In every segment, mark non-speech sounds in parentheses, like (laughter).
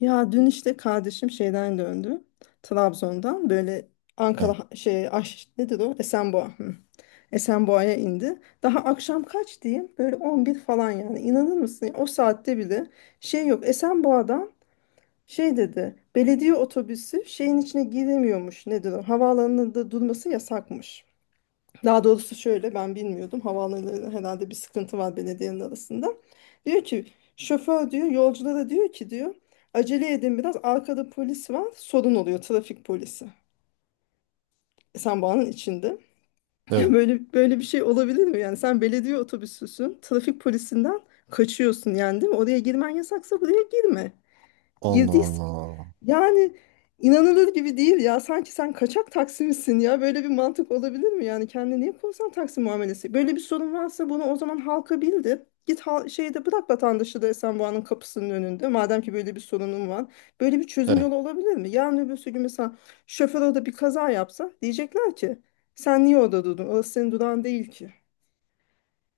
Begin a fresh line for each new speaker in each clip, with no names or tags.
Ya dün işte kardeşim şeyden döndü. Trabzon'dan böyle Ankara
Evet,
şey Aş, nedir o? Esenboğa. Hı. Esenboğa'ya indi. Daha akşam kaç diyeyim? Böyle 11 falan yani. İnanır mısın? O saatte bile şey yok. Esenboğa'dan şey dedi. Belediye otobüsü şeyin içine giremiyormuş. Nedir o? Havaalanında durması yasakmış. Daha doğrusu şöyle ben bilmiyordum. Havaalanlarında herhalde bir sıkıntı var belediyenin arasında. Diyor ki şoför diyor yolculara diyor ki diyor acele edin, biraz arkada polis var, sorun oluyor, trafik polisi. E sen bağının içinde. (laughs)
evet.
Böyle böyle bir şey olabilir mi? Yani sen belediye otobüsüsün, trafik polisinden kaçıyorsun yani değil mi? Oraya girmen yasaksa buraya girme.
Allah
Girdiysen
Allah.
yani inanılır gibi değil ya. Sanki sen kaçak Taksim'sin ya. Böyle bir mantık olabilir mi? Yani kendine niye korsan Taksim muamelesi? Böyle bir sorun varsa bunu o zaman halka bildir. Git hal şeyde bırak vatandaşı da Esenboğa'nın kapısının önünde. Madem ki böyle bir sorunun var. Böyle bir çözüm
Evet,
yolu olabilir mi? Yarın öbürsü gün mesela şoför orada bir kaza yapsa diyecekler ki sen niye orada durdun? Orası senin durağın değil ki.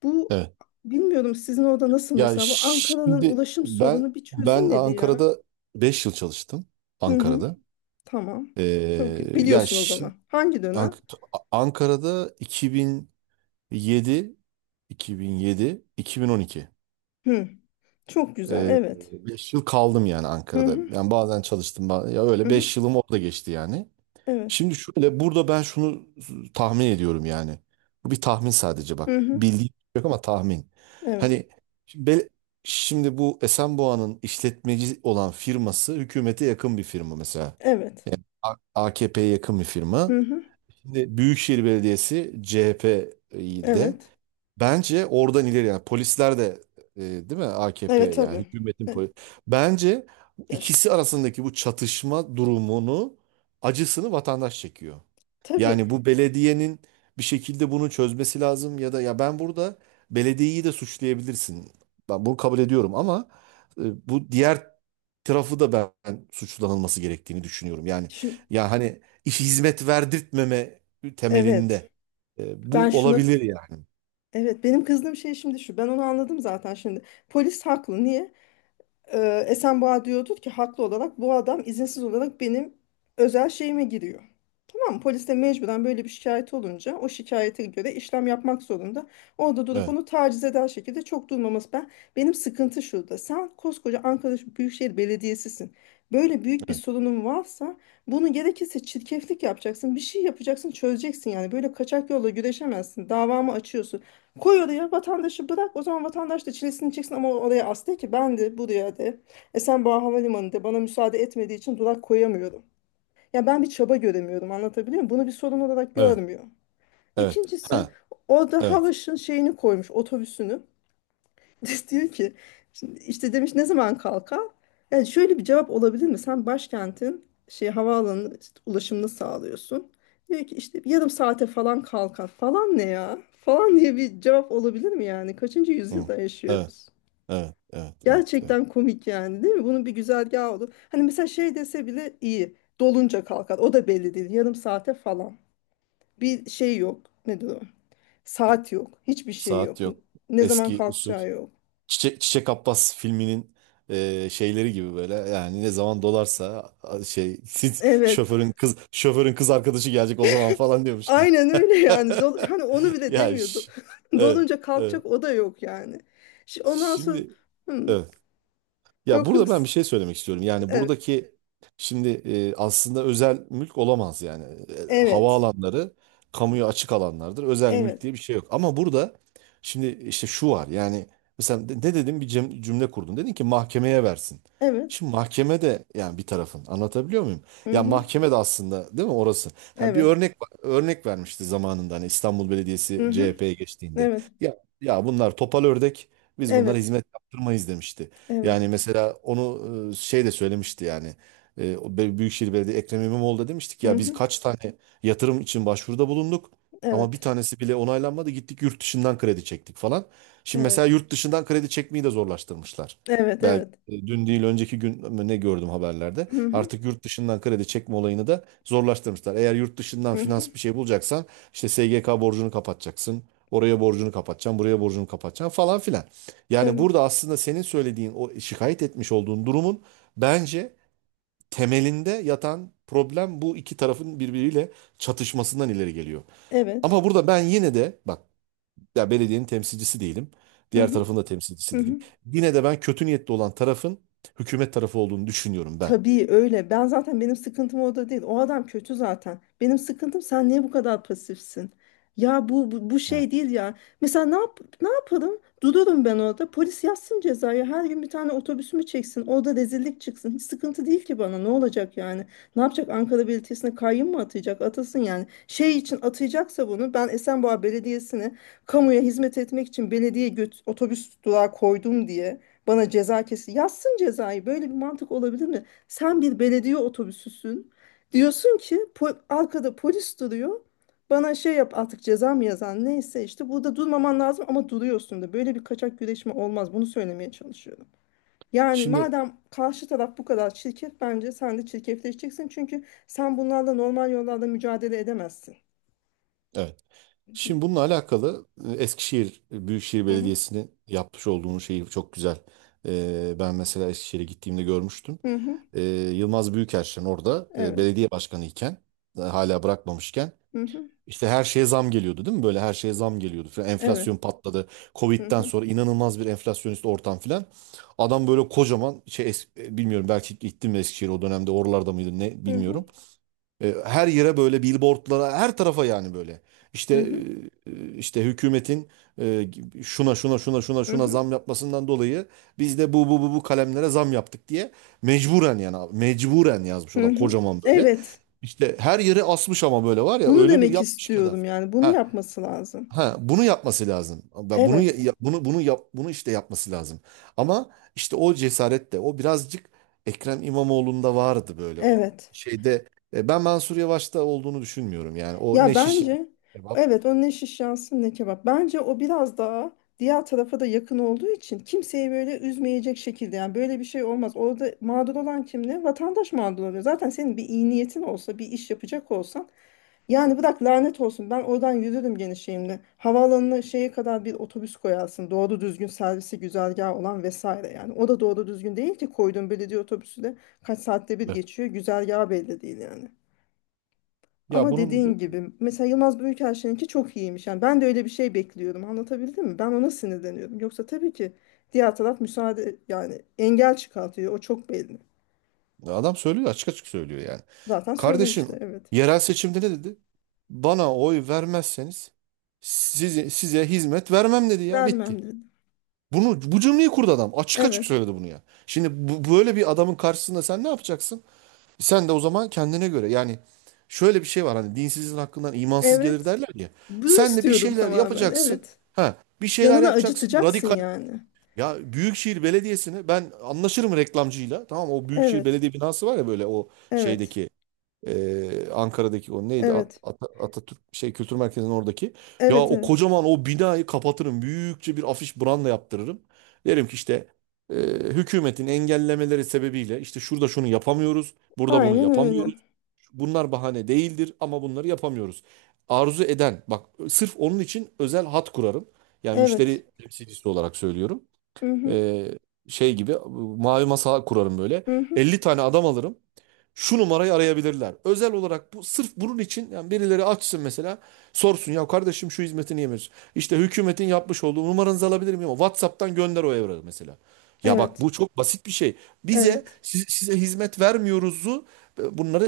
Bu
evet.
bilmiyorum, sizin orada nasıl
Ya
mesela, bu Ankara'nın
şimdi
ulaşım
ben
sorunu bir
ben
çözülmedi ya.
Ankara'da 5 yıl çalıştım.
Hı hı.
Ankara'da.
Tamam. Çok
Ee, ya
biliyorsun o
şi-
zaman. Hangi dönem?
Ank- Ankara'da 2007 2012
Hı. Çok güzel. Evet.
5 yıl kaldım yani
Hı
Ankara'da.
hı.
Yani bazen çalıştım. Ya
Hı
öyle
hı.
5 yılım orada geçti yani.
Evet.
Şimdi şöyle burada ben şunu tahmin ediyorum yani. Bu bir tahmin sadece bak.
Hı hı.
Bildiğim yok ama tahmin.
Evet.
Hani şimdi, bel- şimdi bu Esenboğa'nın işletmeci olan firması hükümete yakın bir firma mesela.
Evet.
A- AKP'ye yakın bir firma.
Hı hı.
Şimdi Büyükşehir Belediyesi CHP'de.
Evet.
Bence oradan ileri yani polisler de değil mi AKP
Evet
yani
tabii.
hükümetin
E,
polis. Bence bu
ya şu,
ikisi arasındaki bu çatışma durumunu acısını vatandaş çekiyor.
tabii.
Yani bu belediyenin bir şekilde bunu çözmesi lazım ya da ya ben burada belediyeyi de suçlayabilirsin. Ben bunu kabul ediyorum ama bu diğer tarafı da ben suçlanılması gerektiğini düşünüyorum. Yani
Şu,
ya hani iş hizmet verdirtmeme
evet.
temelinde
Ben
bu
şuna
olabilir yani.
evet, benim kızdığım şey şimdi şu. Ben onu anladım zaten şimdi. Polis haklı. Niye? Esenboğa diyordur ki haklı olarak bu adam izinsiz olarak benim özel şeyime giriyor. Tamam mı? Polis de mecburen böyle bir şikayet olunca o şikayete göre işlem yapmak zorunda. Orada durup
Evet.
onu taciz eder şekilde çok durmaması ben. Benim sıkıntı şurada. Sen koskoca Ankara Büyükşehir Belediyesi'sin. Böyle büyük bir
Evet,
sorunun varsa bunu gerekirse çirkeflik yapacaksın. Bir şey yapacaksın, çözeceksin yani. Böyle kaçak yolla güreşemezsin. Davamı açıyorsun. Koy oraya vatandaşı, bırak. O zaman vatandaş da çilesini çeksin, ama oraya as de ki ben de buraya de. Esenboğa Havalimanı'nda bana müsaade etmediği için durak koyamıyorum. Ya ben bir çaba göremiyorum, anlatabiliyor muyum? Bunu bir sorun olarak
evet.
görmüyor.
Evet.
İkincisi,
Ha,
orada
evet.
Havaş'ın şeyini koymuş, otobüsünü. (laughs) Diyor ki şimdi işte demiş ne zaman kalkar? Yani şöyle bir cevap olabilir mi? Sen başkentin şey havaalanının işte ulaşımını sağlıyorsun. Diyor ki işte yarım saate falan kalkar falan ne ya? Falan diye bir cevap olabilir mi yani? Kaçıncı
Hı.
yüzyılda
Evet,
yaşıyoruz?
evet, evet, evet, evet.
Gerçekten komik yani değil mi? Bunun bir güzergahı olur. Hani mesela şey dese bile iyi. Dolunca kalkar. O da belli değil. Yarım saate falan. Bir şey yok. Nedir o? Saat yok. Hiçbir şey yok.
Saat yok.
Ne zaman
Eski usul.
kalkacağı yok.
Çiçek Abbas filminin şeyleri gibi böyle. Yani ne zaman dolarsa şey (laughs)
Evet.
şoförün kız arkadaşı gelecek o zaman falan diyormuş.
Aynen öyle yani. Dol, hani onu
(laughs)
bile
Ya
demiyordu.
iş.
(laughs)
Evet,
Dolunca kalkacak,
evet.
o da yok yani. Ondan sonra
Şimdi
hmm,
evet. Ya
yok yok.
burada ben bir şey söylemek istiyorum. Yani
Evet.
buradaki şimdi aslında özel mülk olamaz yani. E,
Evet.
havaalanları kamuya açık alanlardır. Özel mülk
Evet.
diye bir şey yok. Ama burada şimdi işte şu var. Yani mesela ne dedim bir cümle kurdun. Dedin ki mahkemeye versin.
Evet.
Şimdi mahkeme de yani bir tarafın anlatabiliyor muyum?
Hı
Ya
hı.
mahkeme de aslında değil mi orası? Ha, bir
Evet.
örnek vermişti zamanında hani İstanbul Belediyesi
Hı hı.
CHP'ye geçtiğinde.
Evet.
Ya bunlar topal ördek biz bunlara
Evet.
hizmet yaptırmayız demişti.
Evet.
Yani mesela onu şey de söylemişti yani. O Büyükşehir Belediye Ekrem İmamoğlu da demiştik
Hı
ya biz
hı.
kaç tane yatırım için başvuruda bulunduk ama bir
Evet.
tanesi bile onaylanmadı. Gittik yurt dışından kredi çektik falan. Şimdi mesela
Evet.
yurt dışından kredi çekmeyi de zorlaştırmışlar.
Evet,
Ben
evet.
dün değil önceki gün mü ne gördüm haberlerde.
Hı hı.
Artık yurt dışından kredi çekme olayını da zorlaştırmışlar. Eğer yurt dışından
Hı hı.
finans bir şey bulacaksan işte SGK borcunu kapatacaksın. Oraya borcunu kapatacaksın, buraya borcunu kapatacaksın falan filan. Yani
Evet.
burada aslında senin söylediğin o şikayet etmiş olduğun durumun bence temelinde yatan problem bu iki tarafın birbiriyle çatışmasından ileri geliyor.
Evet.
Ama burada ben yine de bak ya belediyenin temsilcisi değilim.
Hı
Diğer
hı.
tarafın da
Hı
temsilcisi değilim.
hı.
Yine de ben kötü niyetli olan tarafın hükümet tarafı olduğunu düşünüyorum ben.
Tabii öyle. Ben zaten, benim sıkıntım o da değil. O adam kötü zaten. Benim sıkıntım sen niye bu kadar pasifsin? Ya bu
Evet.
şey değil ya. Mesela ne yap, ne yaparım? Dururum ben orada. Polis yazsın cezayı. Her gün bir tane otobüsümü çeksin. Orada rezillik çıksın. Hiç sıkıntı değil ki bana. Ne olacak yani? Ne yapacak? Ankara Belediyesi'ne kayyum mu atayacak? Atasın yani. Şey için atayacaksa bunu, ben Esenboğa Belediyesi'ne kamuya hizmet etmek için belediye göt otobüs durağı koydum diye bana ceza kesin. Yazsın cezayı. Böyle bir mantık olabilir mi? Sen bir belediye otobüsüsün. Diyorsun ki arkada polis duruyor. Bana şey yap artık, ceza mı yazan neyse işte, burada durmaman lazım ama duruyorsun da, böyle bir kaçak güreşme olmaz, bunu söylemeye çalışıyorum. Yani
Şimdi
madem karşı taraf bu kadar çirkef, bence sen de çirkefleşeceksin, çünkü sen bunlarla normal yollarda mücadele edemezsin.
evet. Şimdi
Di-
bununla alakalı Eskişehir Büyükşehir
Hı hı,
Belediyesi'nin yapmış olduğunu şeyi çok güzel. Ben mesela Eskişehir'e gittiğimde görmüştüm.
hı hı,
e, Yılmaz Büyükerşen orada
evet,
belediye başkanı iken hala bırakmamışken
hı hı,
işte her şeye zam geliyordu değil mi? Böyle her şeye zam geliyordu. Falan.
evet,
Enflasyon patladı.
hı
Covid'den
hı,
sonra inanılmaz bir enflasyonist ortam filan. Adam böyle kocaman şey bilmiyorum belki gittim mi Eskişehir o dönemde oralarda mıydı ne
hı hı,
bilmiyorum. Her yere böyle billboardlara, her tarafa yani böyle. İşte
hı hı,
e, e, işte hükümetin e, şuna şuna şuna şuna
hı
şuna
hı,
zam yapmasından dolayı biz de bu kalemlere zam yaptık diye mecburen yani abi, mecburen yazmış
hı
adam
hı.
kocaman böyle.
Evet,
İşte her yere asmış ama böyle var ya
bunu
öyle bir
demek
yapmış ki adam.
istiyorum yani, bunu
Ha,
yapması lazım.
ha, bunu yapması lazım. Ve Bunu ya-
Evet,
ya- bunu bunu yap bunu işte yapması lazım. Ama işte o cesaret de o birazcık Ekrem İmamoğlu'nda vardı böyle o
evet.
şeyde. Ben Mansur Yavaş'ta olduğunu düşünmüyorum yani. O
Ya
ne şiş
bence
kebap.
evet, o ne şiş yansın ne kebap. Bence o biraz daha diğer tarafa da yakın olduğu için kimseyi böyle üzmeyecek şekilde, yani böyle bir şey olmaz. Orada mağdur olan kim ne? Vatandaş mağdur oluyor. Zaten senin bir iyi niyetin olsa, bir iş yapacak olsan, yani bırak lanet olsun, ben oradan yürürüm gene şeyimle. Havaalanına şeye kadar bir otobüs koyarsın. Doğru düzgün servisi, güzergahı olan vesaire yani. O da doğru düzgün değil ki, koyduğun belediye otobüsü de kaç saatte bir geçiyor. Güzergahı belli değil yani.
Ya
Ama
bunun
dediğin gibi mesela Yılmaz Büyükelçin'inki çok iyiymiş. Yani ben de öyle bir şey bekliyorum, anlatabildim mi? Ben ona sinirleniyorum. Yoksa tabii ki diğer taraf müsaade, yani engel çıkartıyor. O çok belli.
adam söylüyor açık açık söylüyor yani.
Zaten söylemişti,
Kardeşim
evet.
yerel seçimde ne dedi? Bana oy vermezseniz size hizmet vermem dedi ya bitti.
Vermem dedi.
Bunu bu cümleyi kurdu adam. Açık açık
Evet.
söyledi bunu ya. Şimdi bu, böyle bir adamın karşısında sen ne yapacaksın? Sen de o zaman kendine göre yani şöyle bir şey var hani dinsizin hakkından imansız gelir
Evet.
derler ya.
Bunu
Sen de bir
istiyordum
şeyler
tamamen.
yapacaksın.
Evet.
Ha, bir şeyler
Canını
yapacaksın.
acıtacaksın
Radikal.
yani.
Ya Büyükşehir Belediyesi'ni ben anlaşırım reklamcıyla. Tamam o Büyükşehir
Evet.
Belediye binası var ya böyle o
Evet.
şeydeki Ankara'daki o neydi
Evet.
Atatürk şey Kültür Merkezi'nin oradaki. Ya
Evet.
o
Evet.
kocaman o binayı kapatırım. Büyükçe bir afiş branda yaptırırım. Derim ki işte e, hükümetin engellemeleri sebebiyle işte şurada şunu yapamıyoruz, burada bunu
Aynen öyle.
yapamıyoruz. Bunlar bahane değildir ama bunları yapamıyoruz. Arzu eden bak sırf onun için özel hat kurarım. Yani
Evet.
müşteri temsilcisi olarak söylüyorum.
Hı hı.
Ee, şey gibi mavi masa kurarım böyle.
Hı hı.
50 tane adam alırım şu numarayı arayabilirler. Özel olarak bu sırf bunun için yani birileri açsın mesela sorsun ya kardeşim şu hizmeti niye veriyorsun? İşte hükümetin yapmış olduğu numaranızı alabilir miyim? WhatsApp'tan gönder o evrağı mesela. Ya bak
Evet.
bu çok basit bir şey. Bize
Evet.
size hizmet vermiyoruzu. Bunları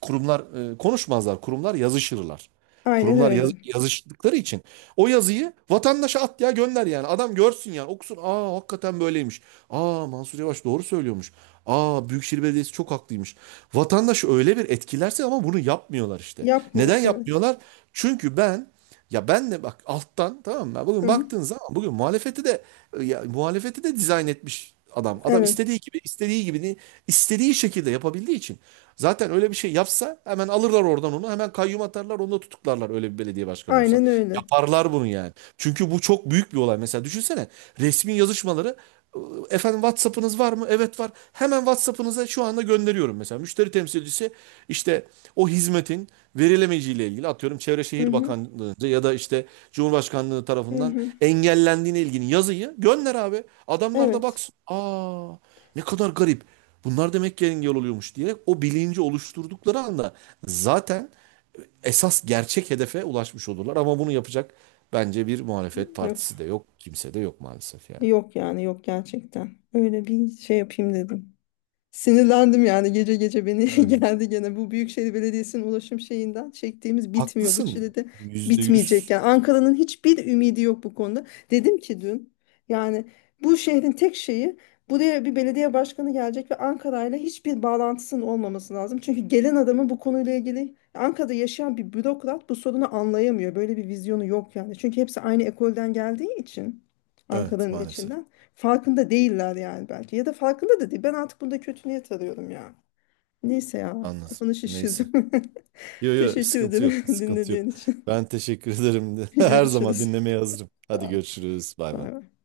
kurumlar konuşmazlar, kurumlar yazışırlar.
Aynen
Kurumlar
öyle.
yazıştıkları için o yazıyı vatandaşa at ya gönder yani. Adam görsün yani okusun. Aa hakikaten böyleymiş. Aa Mansur Yavaş doğru söylüyormuş. Aa Büyükşehir Belediyesi çok haklıymış. Vatandaşı öyle bir etkilerse ama bunu yapmıyorlar işte.
Yapmıyor.
Neden
Evet.
yapmıyorlar? Çünkü ben de bak alttan tamam mı?
Hı
Bugün
hı.
baktığın zaman bugün muhalefeti de dizayn etmiş adam. Adam
Evet.
istediği gibi istediği şekilde yapabildiği için zaten öyle bir şey yapsa hemen alırlar oradan onu hemen kayyum atarlar onu da tutuklarlar öyle bir belediye başkanı olsa.
Aynen öyle.
Yaparlar bunu yani. Çünkü bu çok büyük bir olay. Mesela düşünsene resmi yazışmaları. Efendim WhatsApp'ınız var mı? Evet var. Hemen WhatsApp'ınıza şu anda gönderiyorum mesela. Müşteri temsilcisi işte o hizmetin verilemeyeceğiyle ilgili atıyorum Çevre
Hı
Şehir
hı,
Bakanlığı'nca ya da işte Cumhurbaşkanlığı
hı
tarafından
hı.
engellendiğine ilgili yazıyı gönder abi. Adamlar da
Evet.
baksın. Aa ne kadar garip. Bunlar demek ki engel oluyormuş diyerek o bilinci oluşturdukları anda zaten esas gerçek hedefe ulaşmış olurlar. Ama bunu yapacak bence bir muhalefet
Yok.
partisi de yok. Kimse de yok maalesef yani.
Yok yani, yok gerçekten. Öyle bir şey yapayım dedim. Sinirlendim yani, gece gece beni (laughs)
Evet.
geldi gene, bu Büyükşehir Belediyesi'nin ulaşım şeyinden çektiğimiz bitmiyor, bu
Haklısın.
çilede
Yüzde
bitmeyecek
yüz.
yani. Ankara'nın hiçbir ümidi yok bu konuda. Dedim ki dün, yani bu şehrin tek şeyi, buraya bir belediye başkanı gelecek ve Ankara'yla hiçbir bağlantısının olmaması lazım, çünkü gelen adamın bu konuyla ilgili, Ankara'da yaşayan bir bürokrat bu sorunu anlayamıyor, böyle bir vizyonu yok yani, çünkü hepsi aynı ekolden geldiği için
Evet
Ankara'nın
maalesef.
içinden. Farkında değiller yani belki. Ya da farkında da değil. Ben artık bunda kötü niyet arıyorum ya. Neyse ya.
Anladım.
Kafanı
Neyse.
şişirdim. (laughs)
Yo, yo,
Teşekkür
sıkıntı yok.
ederim (laughs)
Sıkıntı yok.
dinlediğin için.
Ben teşekkür ederim.
(laughs)
(laughs) Her zaman
Görüşürüz.
dinlemeye hazırım. Hadi
Sağ ol.
görüşürüz. Bay bay.
Bay bay.